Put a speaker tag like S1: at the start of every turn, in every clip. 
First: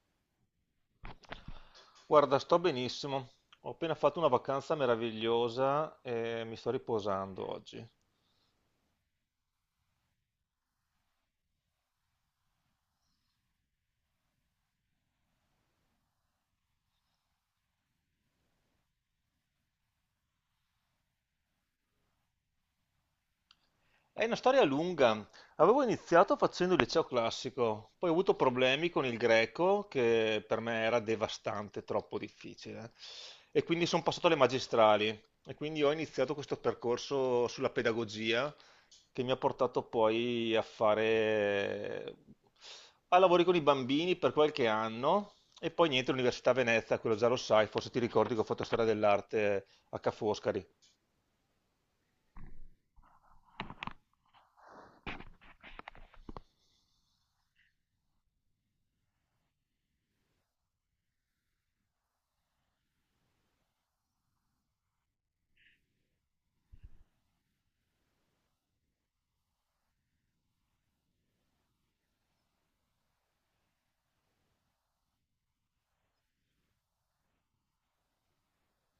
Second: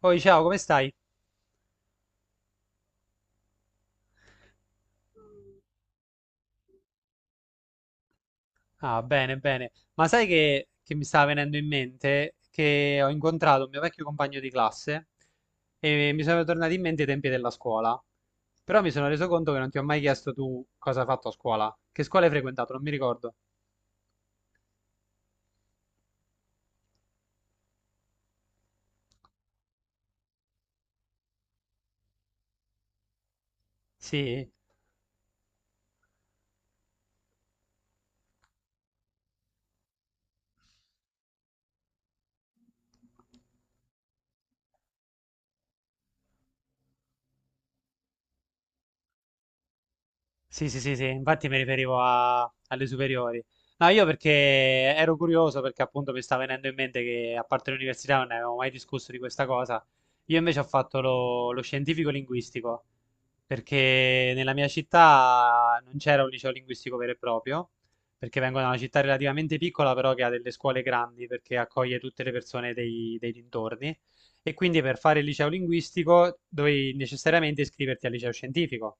S1: Poi ciao, come stai?
S2: Guarda, sto benissimo. Ho appena fatto una vacanza meravigliosa e mi sto riposando oggi.
S1: Ah, bene, bene. Ma sai che mi stava venendo in mente che ho incontrato un mio vecchio compagno di classe e mi sono tornati in mente i tempi della scuola. Però mi sono reso conto che non ti ho mai chiesto tu cosa hai fatto a scuola. Che scuola hai frequentato? Non mi ricordo.
S2: È una storia lunga. Avevo iniziato facendo il liceo classico, poi ho avuto problemi con il greco, che per me era devastante, troppo difficile. E quindi sono passato alle
S1: Sì?
S2: magistrali e quindi ho iniziato questo percorso sulla pedagogia che mi ha portato poi a fare a lavori con i bambini per qualche anno e poi niente, l'Università Venezia, quello già lo sai, forse ti ricordi che ho fatto storia dell'arte a Ca' Foscari.
S1: Sì, sì, sì, sì, infatti mi riferivo alle superiori. No, io perché ero curioso perché appunto mi sta venendo in mente che a parte l'università non ne avevamo mai discusso di questa cosa. Io invece ho fatto lo scientifico linguistico perché nella mia città non c'era un liceo linguistico vero e proprio, perché vengo da una città relativamente piccola però che ha delle scuole grandi perché accoglie tutte le persone dei dintorni e quindi per fare il liceo linguistico dovevi necessariamente iscriverti al liceo scientifico,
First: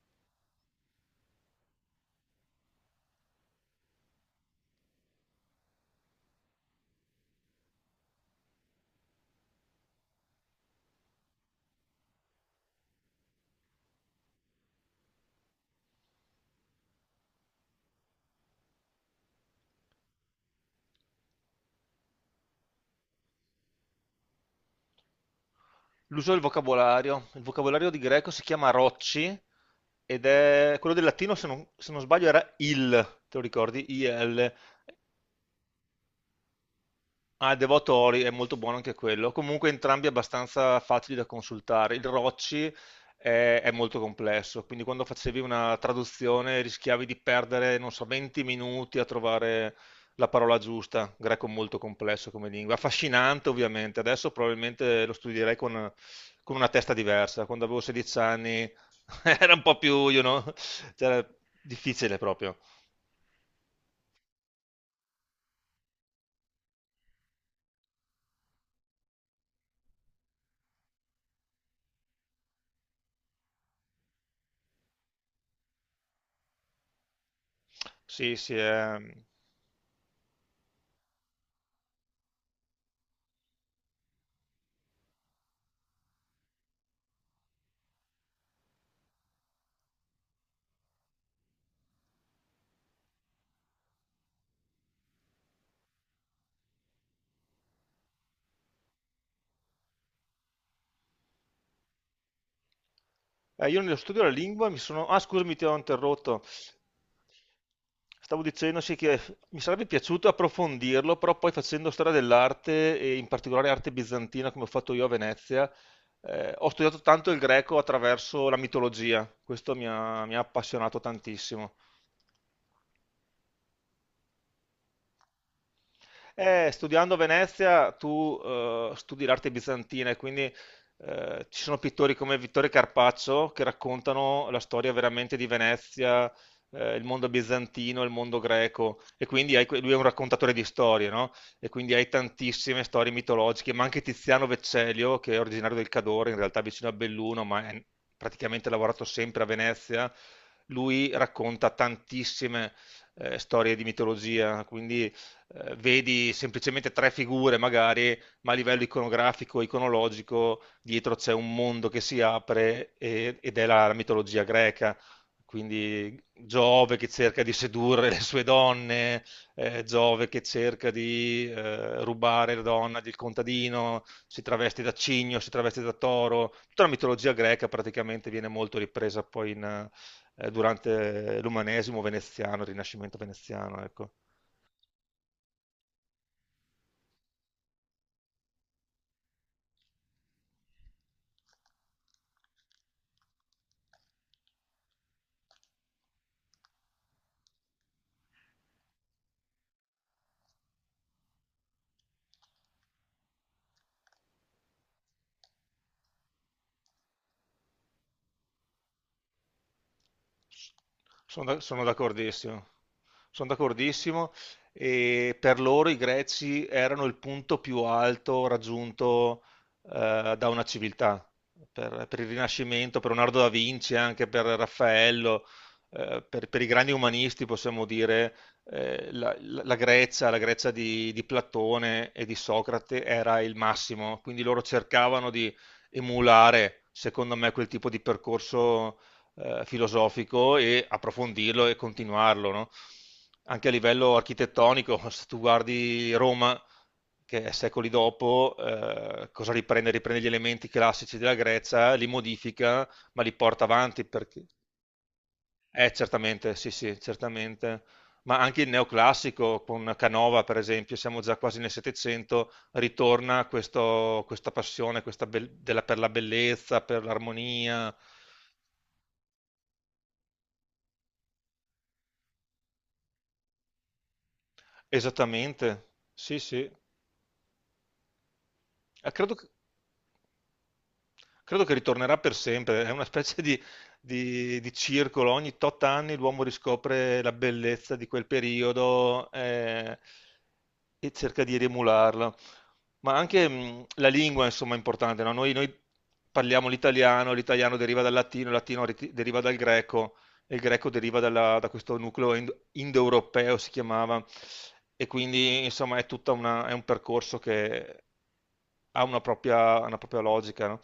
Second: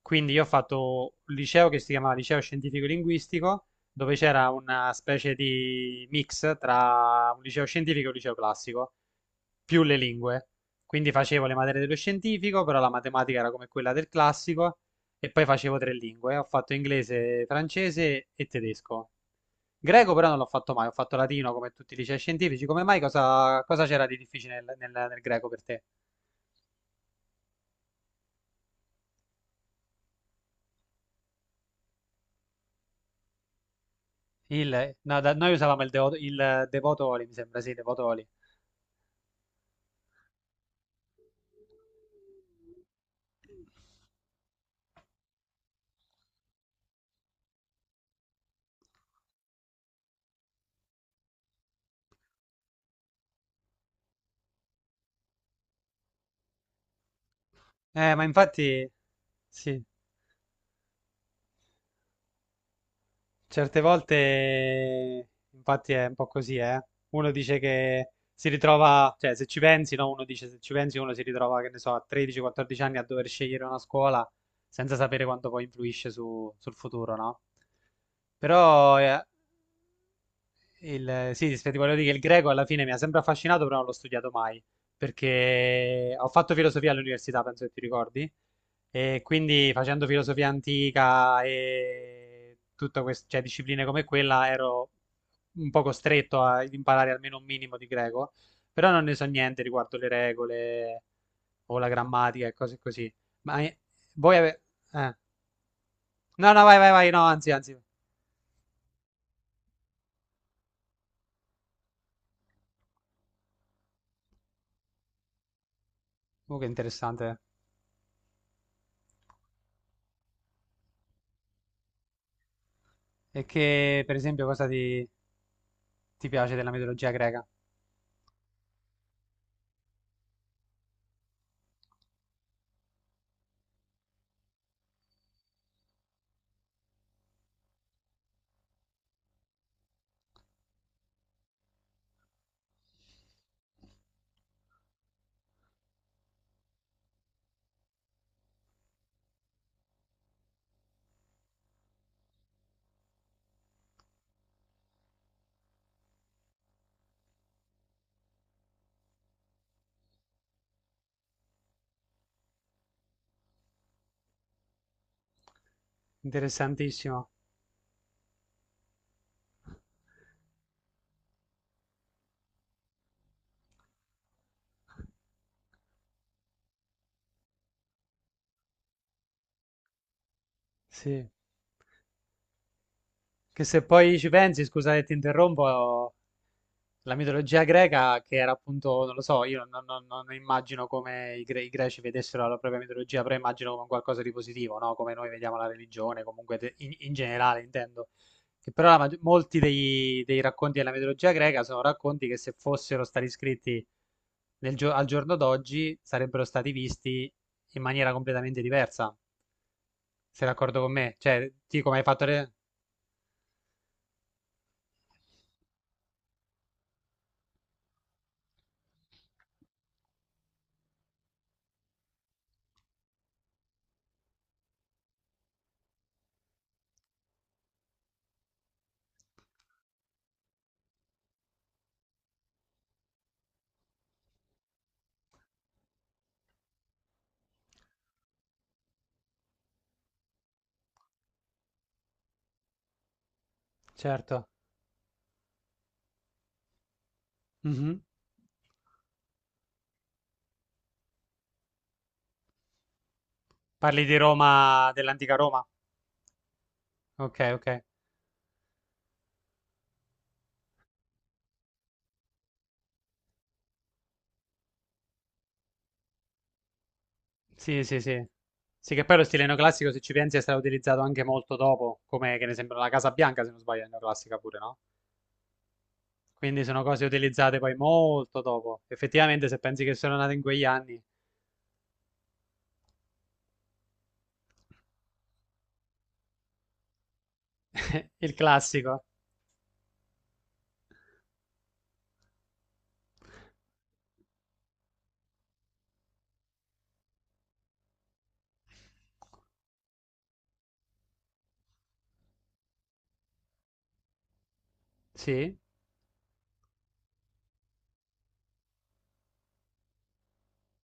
S1: quindi io ho fatto un liceo che si chiamava Liceo Scientifico Linguistico, dove c'era una specie di mix tra un liceo scientifico e un liceo classico, più le lingue. Quindi facevo le materie dello scientifico, però la matematica era come quella del classico, e poi facevo 3 lingue. Ho fatto inglese, francese e tedesco. Greco però non l'ho fatto mai, ho fatto latino come tutti i licei scientifici. Come mai cosa, cosa c'era di difficile nel greco per te?
S2: L'uso del vocabolario. Il vocabolario di greco si chiama rocci ed è quello del latino, se non sbaglio, era il, te lo ricordi? IL.
S1: Il, no, noi usavamo il, il devotoli, mi
S2: Ah, il
S1: sembra, sì,
S2: Devotori
S1: devotoli.
S2: è molto buono anche quello. Comunque entrambi abbastanza facili da consultare. Il Rocci è molto complesso, quindi quando facevi una traduzione rischiavi di perdere, non so, 20 minuti a trovare la parola giusta. Greco molto complesso come lingua. Affascinante, ovviamente. Adesso probabilmente lo studierei con una testa diversa. Quando avevo
S1: Eh,
S2: 16
S1: ma
S2: anni
S1: infatti,
S2: era un po'
S1: sì,
S2: più, cioè, difficile proprio.
S1: certe volte, infatti è un po' così, eh. Uno dice che si ritrova, cioè se ci pensi, no? Uno dice se ci pensi, uno si ritrova, che ne so, a 13-14 anni a dover scegliere una scuola senza sapere quanto poi influisce sul futuro, no?
S2: Sì, sì, è...
S1: Però, eh, sì, sì, sì, ti volevo dire che il greco alla fine mi ha sempre affascinato, però non l'ho studiato mai, perché ho fatto filosofia all'università, penso che ti ricordi, e quindi facendo filosofia antica e tutte queste, cioè, discipline come quella ero un po' costretto ad imparare almeno un minimo di greco, però non ne so niente riguardo le regole o la grammatica e cose così. Ma eh,
S2: Io nello studio della
S1: voi avete...
S2: lingua mi sono...
S1: No,
S2: Ah, scusami, ti ho interrotto.
S1: no, no, anzi, anzi.
S2: Stavo dicendo sì, che mi sarebbe piaciuto approfondirlo, però poi facendo storia dell'arte, e in particolare arte bizantina, come ho fatto io a Venezia,
S1: Comunque
S2: ho studiato tanto il
S1: interessante.
S2: greco attraverso la mitologia. Questo mi ha appassionato tantissimo.
S1: E che, per esempio, cosa ti... Ti piace della mitologia
S2: Studiando a
S1: greca?
S2: Venezia tu studi l'arte bizantina e quindi ci sono pittori come Vittorio Carpaccio che raccontano la storia veramente di Venezia, il mondo bizantino, il mondo greco e quindi hai lui è un raccontatore di storie, no? E quindi hai tantissime storie mitologiche, ma anche Tiziano Vecellio che è originario del Cadore, in realtà vicino a Belluno, ma è praticamente lavorato sempre a Venezia, lui racconta tantissime storie di mitologia, quindi vedi semplicemente tre figure magari, ma a livello iconografico, iconologico, dietro c'è un mondo che si apre ed è la mitologia greca. Quindi Giove che
S1: Interessantissimo.
S2: cerca di sedurre le sue donne, Giove che cerca di rubare la donna del contadino, si traveste da cigno, si traveste da toro. Tutta la mitologia greca praticamente viene molto ripresa poi
S1: Sì.
S2: durante l'umanesimo veneziano, il Rinascimento
S1: Che
S2: veneziano,
S1: se
S2: ecco.
S1: poi ci pensi, scusa che ti interrompo, la mitologia greca, che era appunto, non lo so, io non immagino come i greci vedessero la propria mitologia, però immagino come un qualcosa di positivo, no? Come noi vediamo la religione, comunque in generale intendo. Che però la molti dei racconti della mitologia greca sono racconti che se fossero stati scritti al giorno d'oggi sarebbero stati visti in maniera completamente diversa. Sei d'accordo con me? Cioè, sì,
S2: Sono
S1: come hai fatto te?
S2: d'accordissimo, sono d'accordissimo e per loro i Greci erano il punto più alto raggiunto da una civiltà. Per il Rinascimento, per Leonardo da Vinci, anche per Raffaello, per i grandi umanisti possiamo dire la Grecia, la Grecia, di Platone e di Socrate era il massimo, quindi loro cercavano di emulare, secondo me, quel tipo di percorso filosofico e approfondirlo e continuarlo, no? Anche a livello
S1: Certo.
S2: architettonico, se tu guardi Roma, che è secoli
S1: Mhm.
S2: dopo, cosa riprende? Riprende gli elementi classici della Grecia, li modifica, ma li porta avanti
S1: Parli di
S2: perché...
S1: Roma, dell'antica Roma.
S2: Certamente, sì, sì,
S1: Ok, ok.
S2: certamente. Ma anche il neoclassico con Canova, per esempio, siamo già quasi nel Settecento, ritorna questa passione per la bellezza, per
S1: Sì,
S2: l'armonia.
S1: sì, sì. Sì, che poi lo stile neoclassico, se ci pensi, è stato utilizzato anche molto dopo, come che ne sembra la Casa Bianca, se non sbaglio, è neoclassica pure, no?
S2: Esattamente, sì, sì.
S1: Quindi sono cose utilizzate poi molto dopo.
S2: Credo
S1: Effettivamente,
S2: che
S1: se pensi che sono nate in quegli anni,
S2: Credo che ritornerà per sempre, è una specie di, di circolo, ogni tot anni l'uomo riscopre la bellezza di quel
S1: il classico.
S2: periodo e cerca di riemularla. Ma anche la lingua, insomma, è importante, no? Noi parliamo l'italiano, l'italiano deriva dal latino, il latino deriva dal greco, e il greco deriva da questo nucleo indoeuropeo, si chiamava, e
S1: Sì.
S2: quindi, insomma, è un percorso che ha una propria logica, no?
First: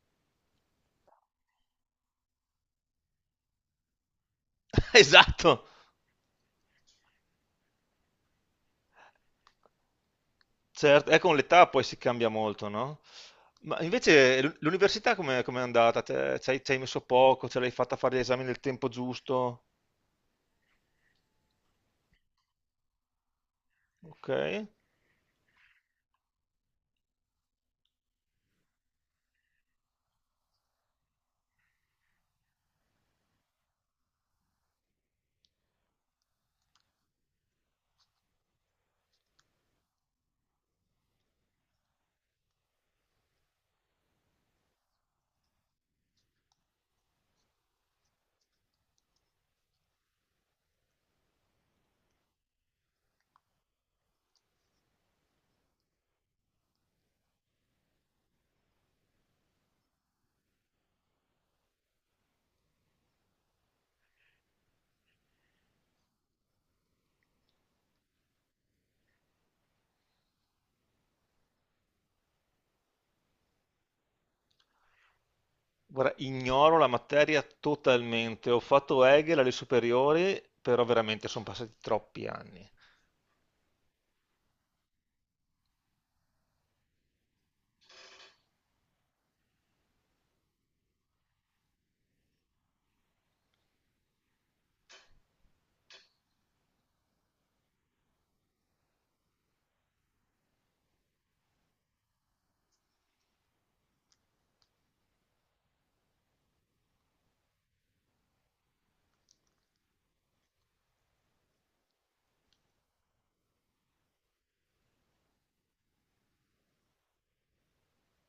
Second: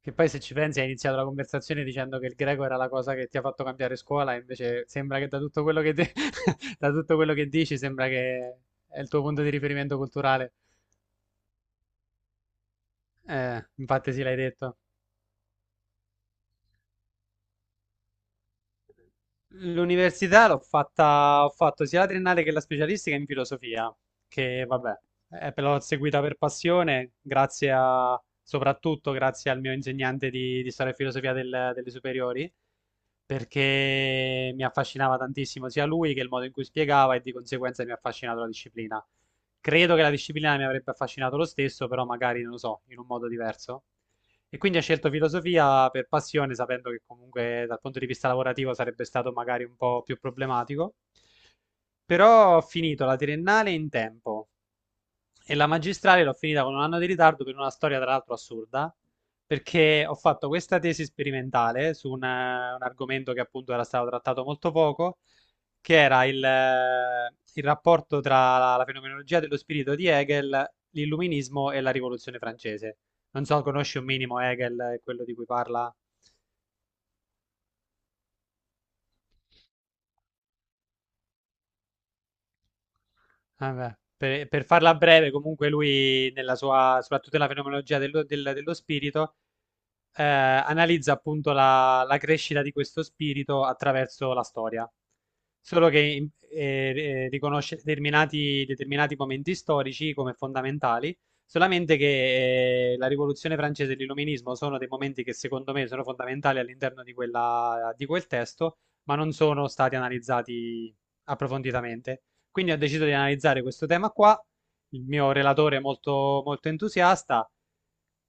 S1: Che poi se ci pensi hai iniziato la conversazione dicendo che il greco era la cosa che ti ha fatto cambiare scuola, e invece sembra che da tutto
S2: Esatto.
S1: quello che, da tutto quello che dici sembra che è il tuo punto di riferimento culturale.
S2: Certo, con l'età poi si cambia molto, no? Ma
S1: Infatti sì, l'hai
S2: invece
S1: detto.
S2: l'università com'è, andata? Ci hai messo poco, ce l'hai fatta fare gli esami nel tempo giusto?
S1: L'università l'ho fatta, ho fatto sia la triennale che la specialistica in filosofia,
S2: Ok.
S1: che vabbè, però l'ho seguita per passione, grazie a, soprattutto grazie al mio insegnante di storia e filosofia delle superiori perché mi affascinava tantissimo sia lui che il modo in cui spiegava e di conseguenza mi ha affascinato la disciplina. Credo che la disciplina mi avrebbe affascinato lo stesso, però magari non lo so, in un modo diverso. E quindi ho scelto filosofia per passione, sapendo che comunque dal punto di vista lavorativo sarebbe stato magari un po' più problematico. Però ho finito la triennale in tempo, e la magistrale l'ho finita con 1 anno di ritardo per una storia tra l'altro assurda, perché ho fatto questa tesi sperimentale su un argomento che appunto era stato trattato molto poco, che era il rapporto tra la fenomenologia dello spirito di Hegel, l'illuminismo e la rivoluzione francese. Non so, conosci un minimo Hegel, quello di cui parla?
S2: Guarda, ignoro la materia totalmente. Ho fatto Hegel alle superiori, però veramente sono passati troppi anni.
S1: Vabbè, per farla breve, comunque lui, nella sua, soprattutto nella fenomenologia dello spirito, analizza appunto la crescita di questo spirito attraverso la storia. Solo che riconosce determinati momenti storici come fondamentali, solamente che la Rivoluzione francese e l'Illuminismo sono dei momenti che secondo me sono fondamentali all'interno di quella, di quel testo, ma non sono stati analizzati approfonditamente. Quindi ho deciso di analizzare questo tema qua. Il mio relatore è molto, molto entusiasta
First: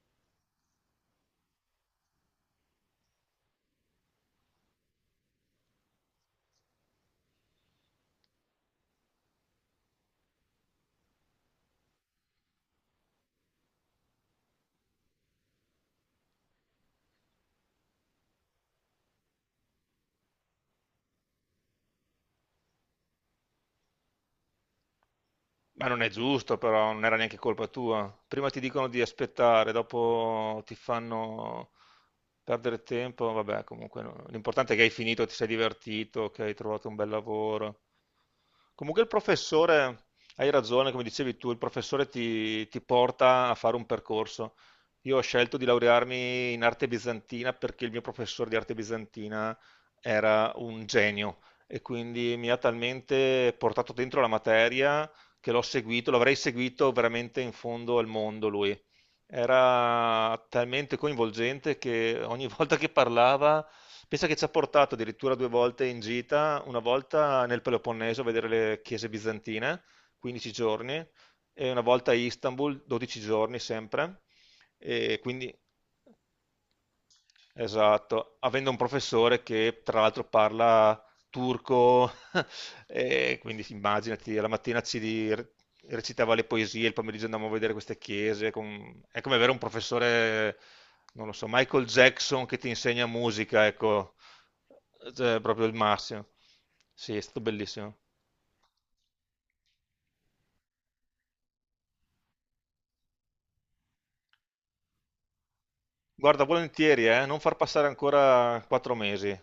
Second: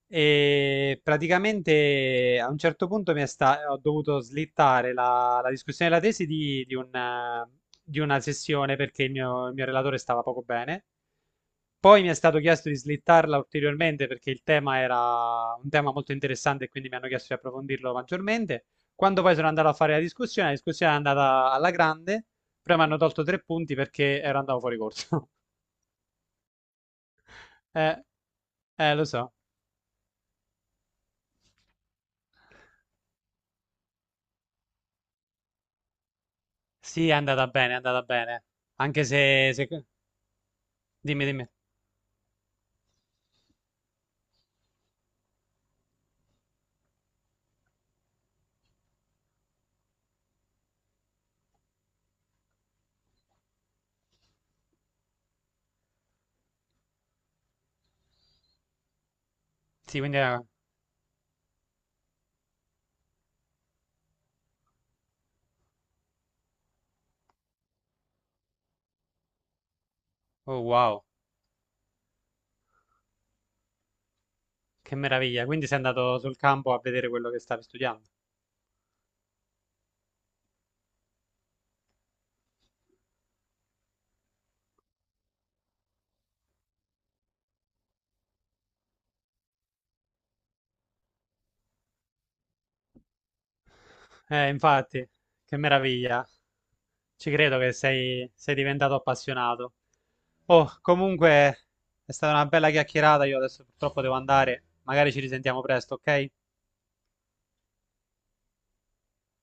S1: e praticamente a un certo punto ho dovuto slittare la discussione della tesi di una sessione perché il mio relatore stava poco bene. Poi mi è stato chiesto di slittarla ulteriormente perché il tema era un tema molto interessante e quindi mi hanno chiesto di approfondirlo maggiormente. Quando poi sono andato a fare la discussione è andata alla grande, però mi hanno tolto 3 punti perché ero andato fuori corso.
S2: Ma non è giusto, però non era neanche colpa
S1: Eh,
S2: tua. Prima ti dicono di
S1: lo so.
S2: aspettare, dopo ti fanno perdere tempo. Vabbè, comunque no. L'importante è che hai finito, ti sei divertito, che hai trovato un bel
S1: Sì, è andata bene, è
S2: lavoro.
S1: andata bene.
S2: Comunque
S1: Anche
S2: il professore, hai ragione, come
S1: dimmi,
S2: dicevi
S1: dimmi.
S2: tu, il professore ti, ti porta a fare un percorso. Io ho scelto di laurearmi in arte bizantina perché il mio professore di arte bizantina era un genio e quindi mi ha talmente portato dentro la materia che l'ho seguito, l'avrei seguito veramente in fondo al mondo lui.
S1: Sì, quindi
S2: Era
S1: era...
S2: talmente coinvolgente che ogni volta che parlava, pensa che ci ha portato addirittura due volte in gita, una volta nel Peloponneso a vedere le chiese bizantine, 15
S1: Oh,
S2: giorni,
S1: wow,
S2: e una volta a Istanbul, 12 giorni sempre.
S1: che
S2: E
S1: meraviglia.
S2: quindi,
S1: Quindi sei andato sul campo a vedere quello che stavi studiando.
S2: esatto, avendo un professore che tra l'altro parla turco, e quindi sì, immaginati, alla mattina ci recitava le poesie, il pomeriggio andavamo a vedere queste chiese. È come avere un professore, non lo so, Michael Jackson che ti insegna musica, ecco.
S1: Infatti,
S2: Cioè,
S1: che
S2: proprio il massimo.
S1: meraviglia.
S2: Sì, è
S1: Ci
S2: stato
S1: credo che
S2: bellissimo.
S1: sei diventato appassionato. Oh, comunque è stata una bella chiacchierata. Io adesso purtroppo devo andare. Magari ci risentiamo presto, ok?
S2: Guarda, volentieri, non far passare ancora 4 mesi.